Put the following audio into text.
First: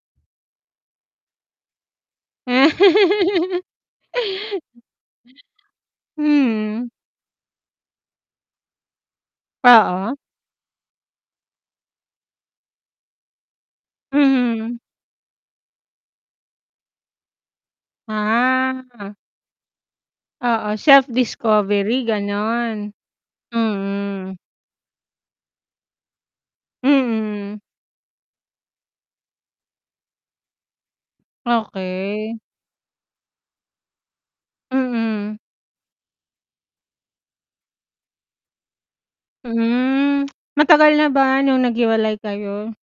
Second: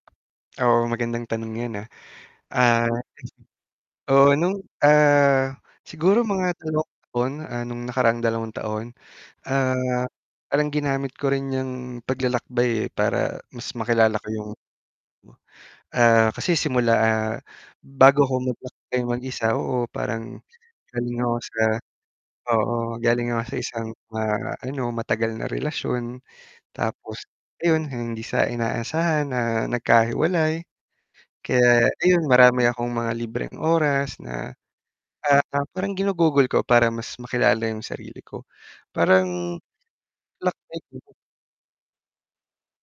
Oo, magandang tanong 'yan, ah. Ah. Ah, [unintelligible] oo' nung, ah, siguro mga dalawang Mm. taon ah, nung nakaraang dalawang taon. Ah, Oo. parang ginamit ko rin niyang paglalakbay, eh, para mas makilala ko yung Mm. Ah, kasi simula, ah, bago ako maglakbay Ah. mag-isa oo, parang Oo, self galing ako sa discovery, oo, gano'n. galing ako sa isang, Mm. ah, ano, matagal na relasyon tapos Mm. ayun hindi sa inaasahan, ah, nagkahiwalay. Kaya ayun, Okey. marami akong mga libreng oras na, Mm. ah, parang ginugugol ko para mas makilala yung sarili ko. Parang, Hmm, lak matagal na [unintelligible] ba nung naghiwalay kayo?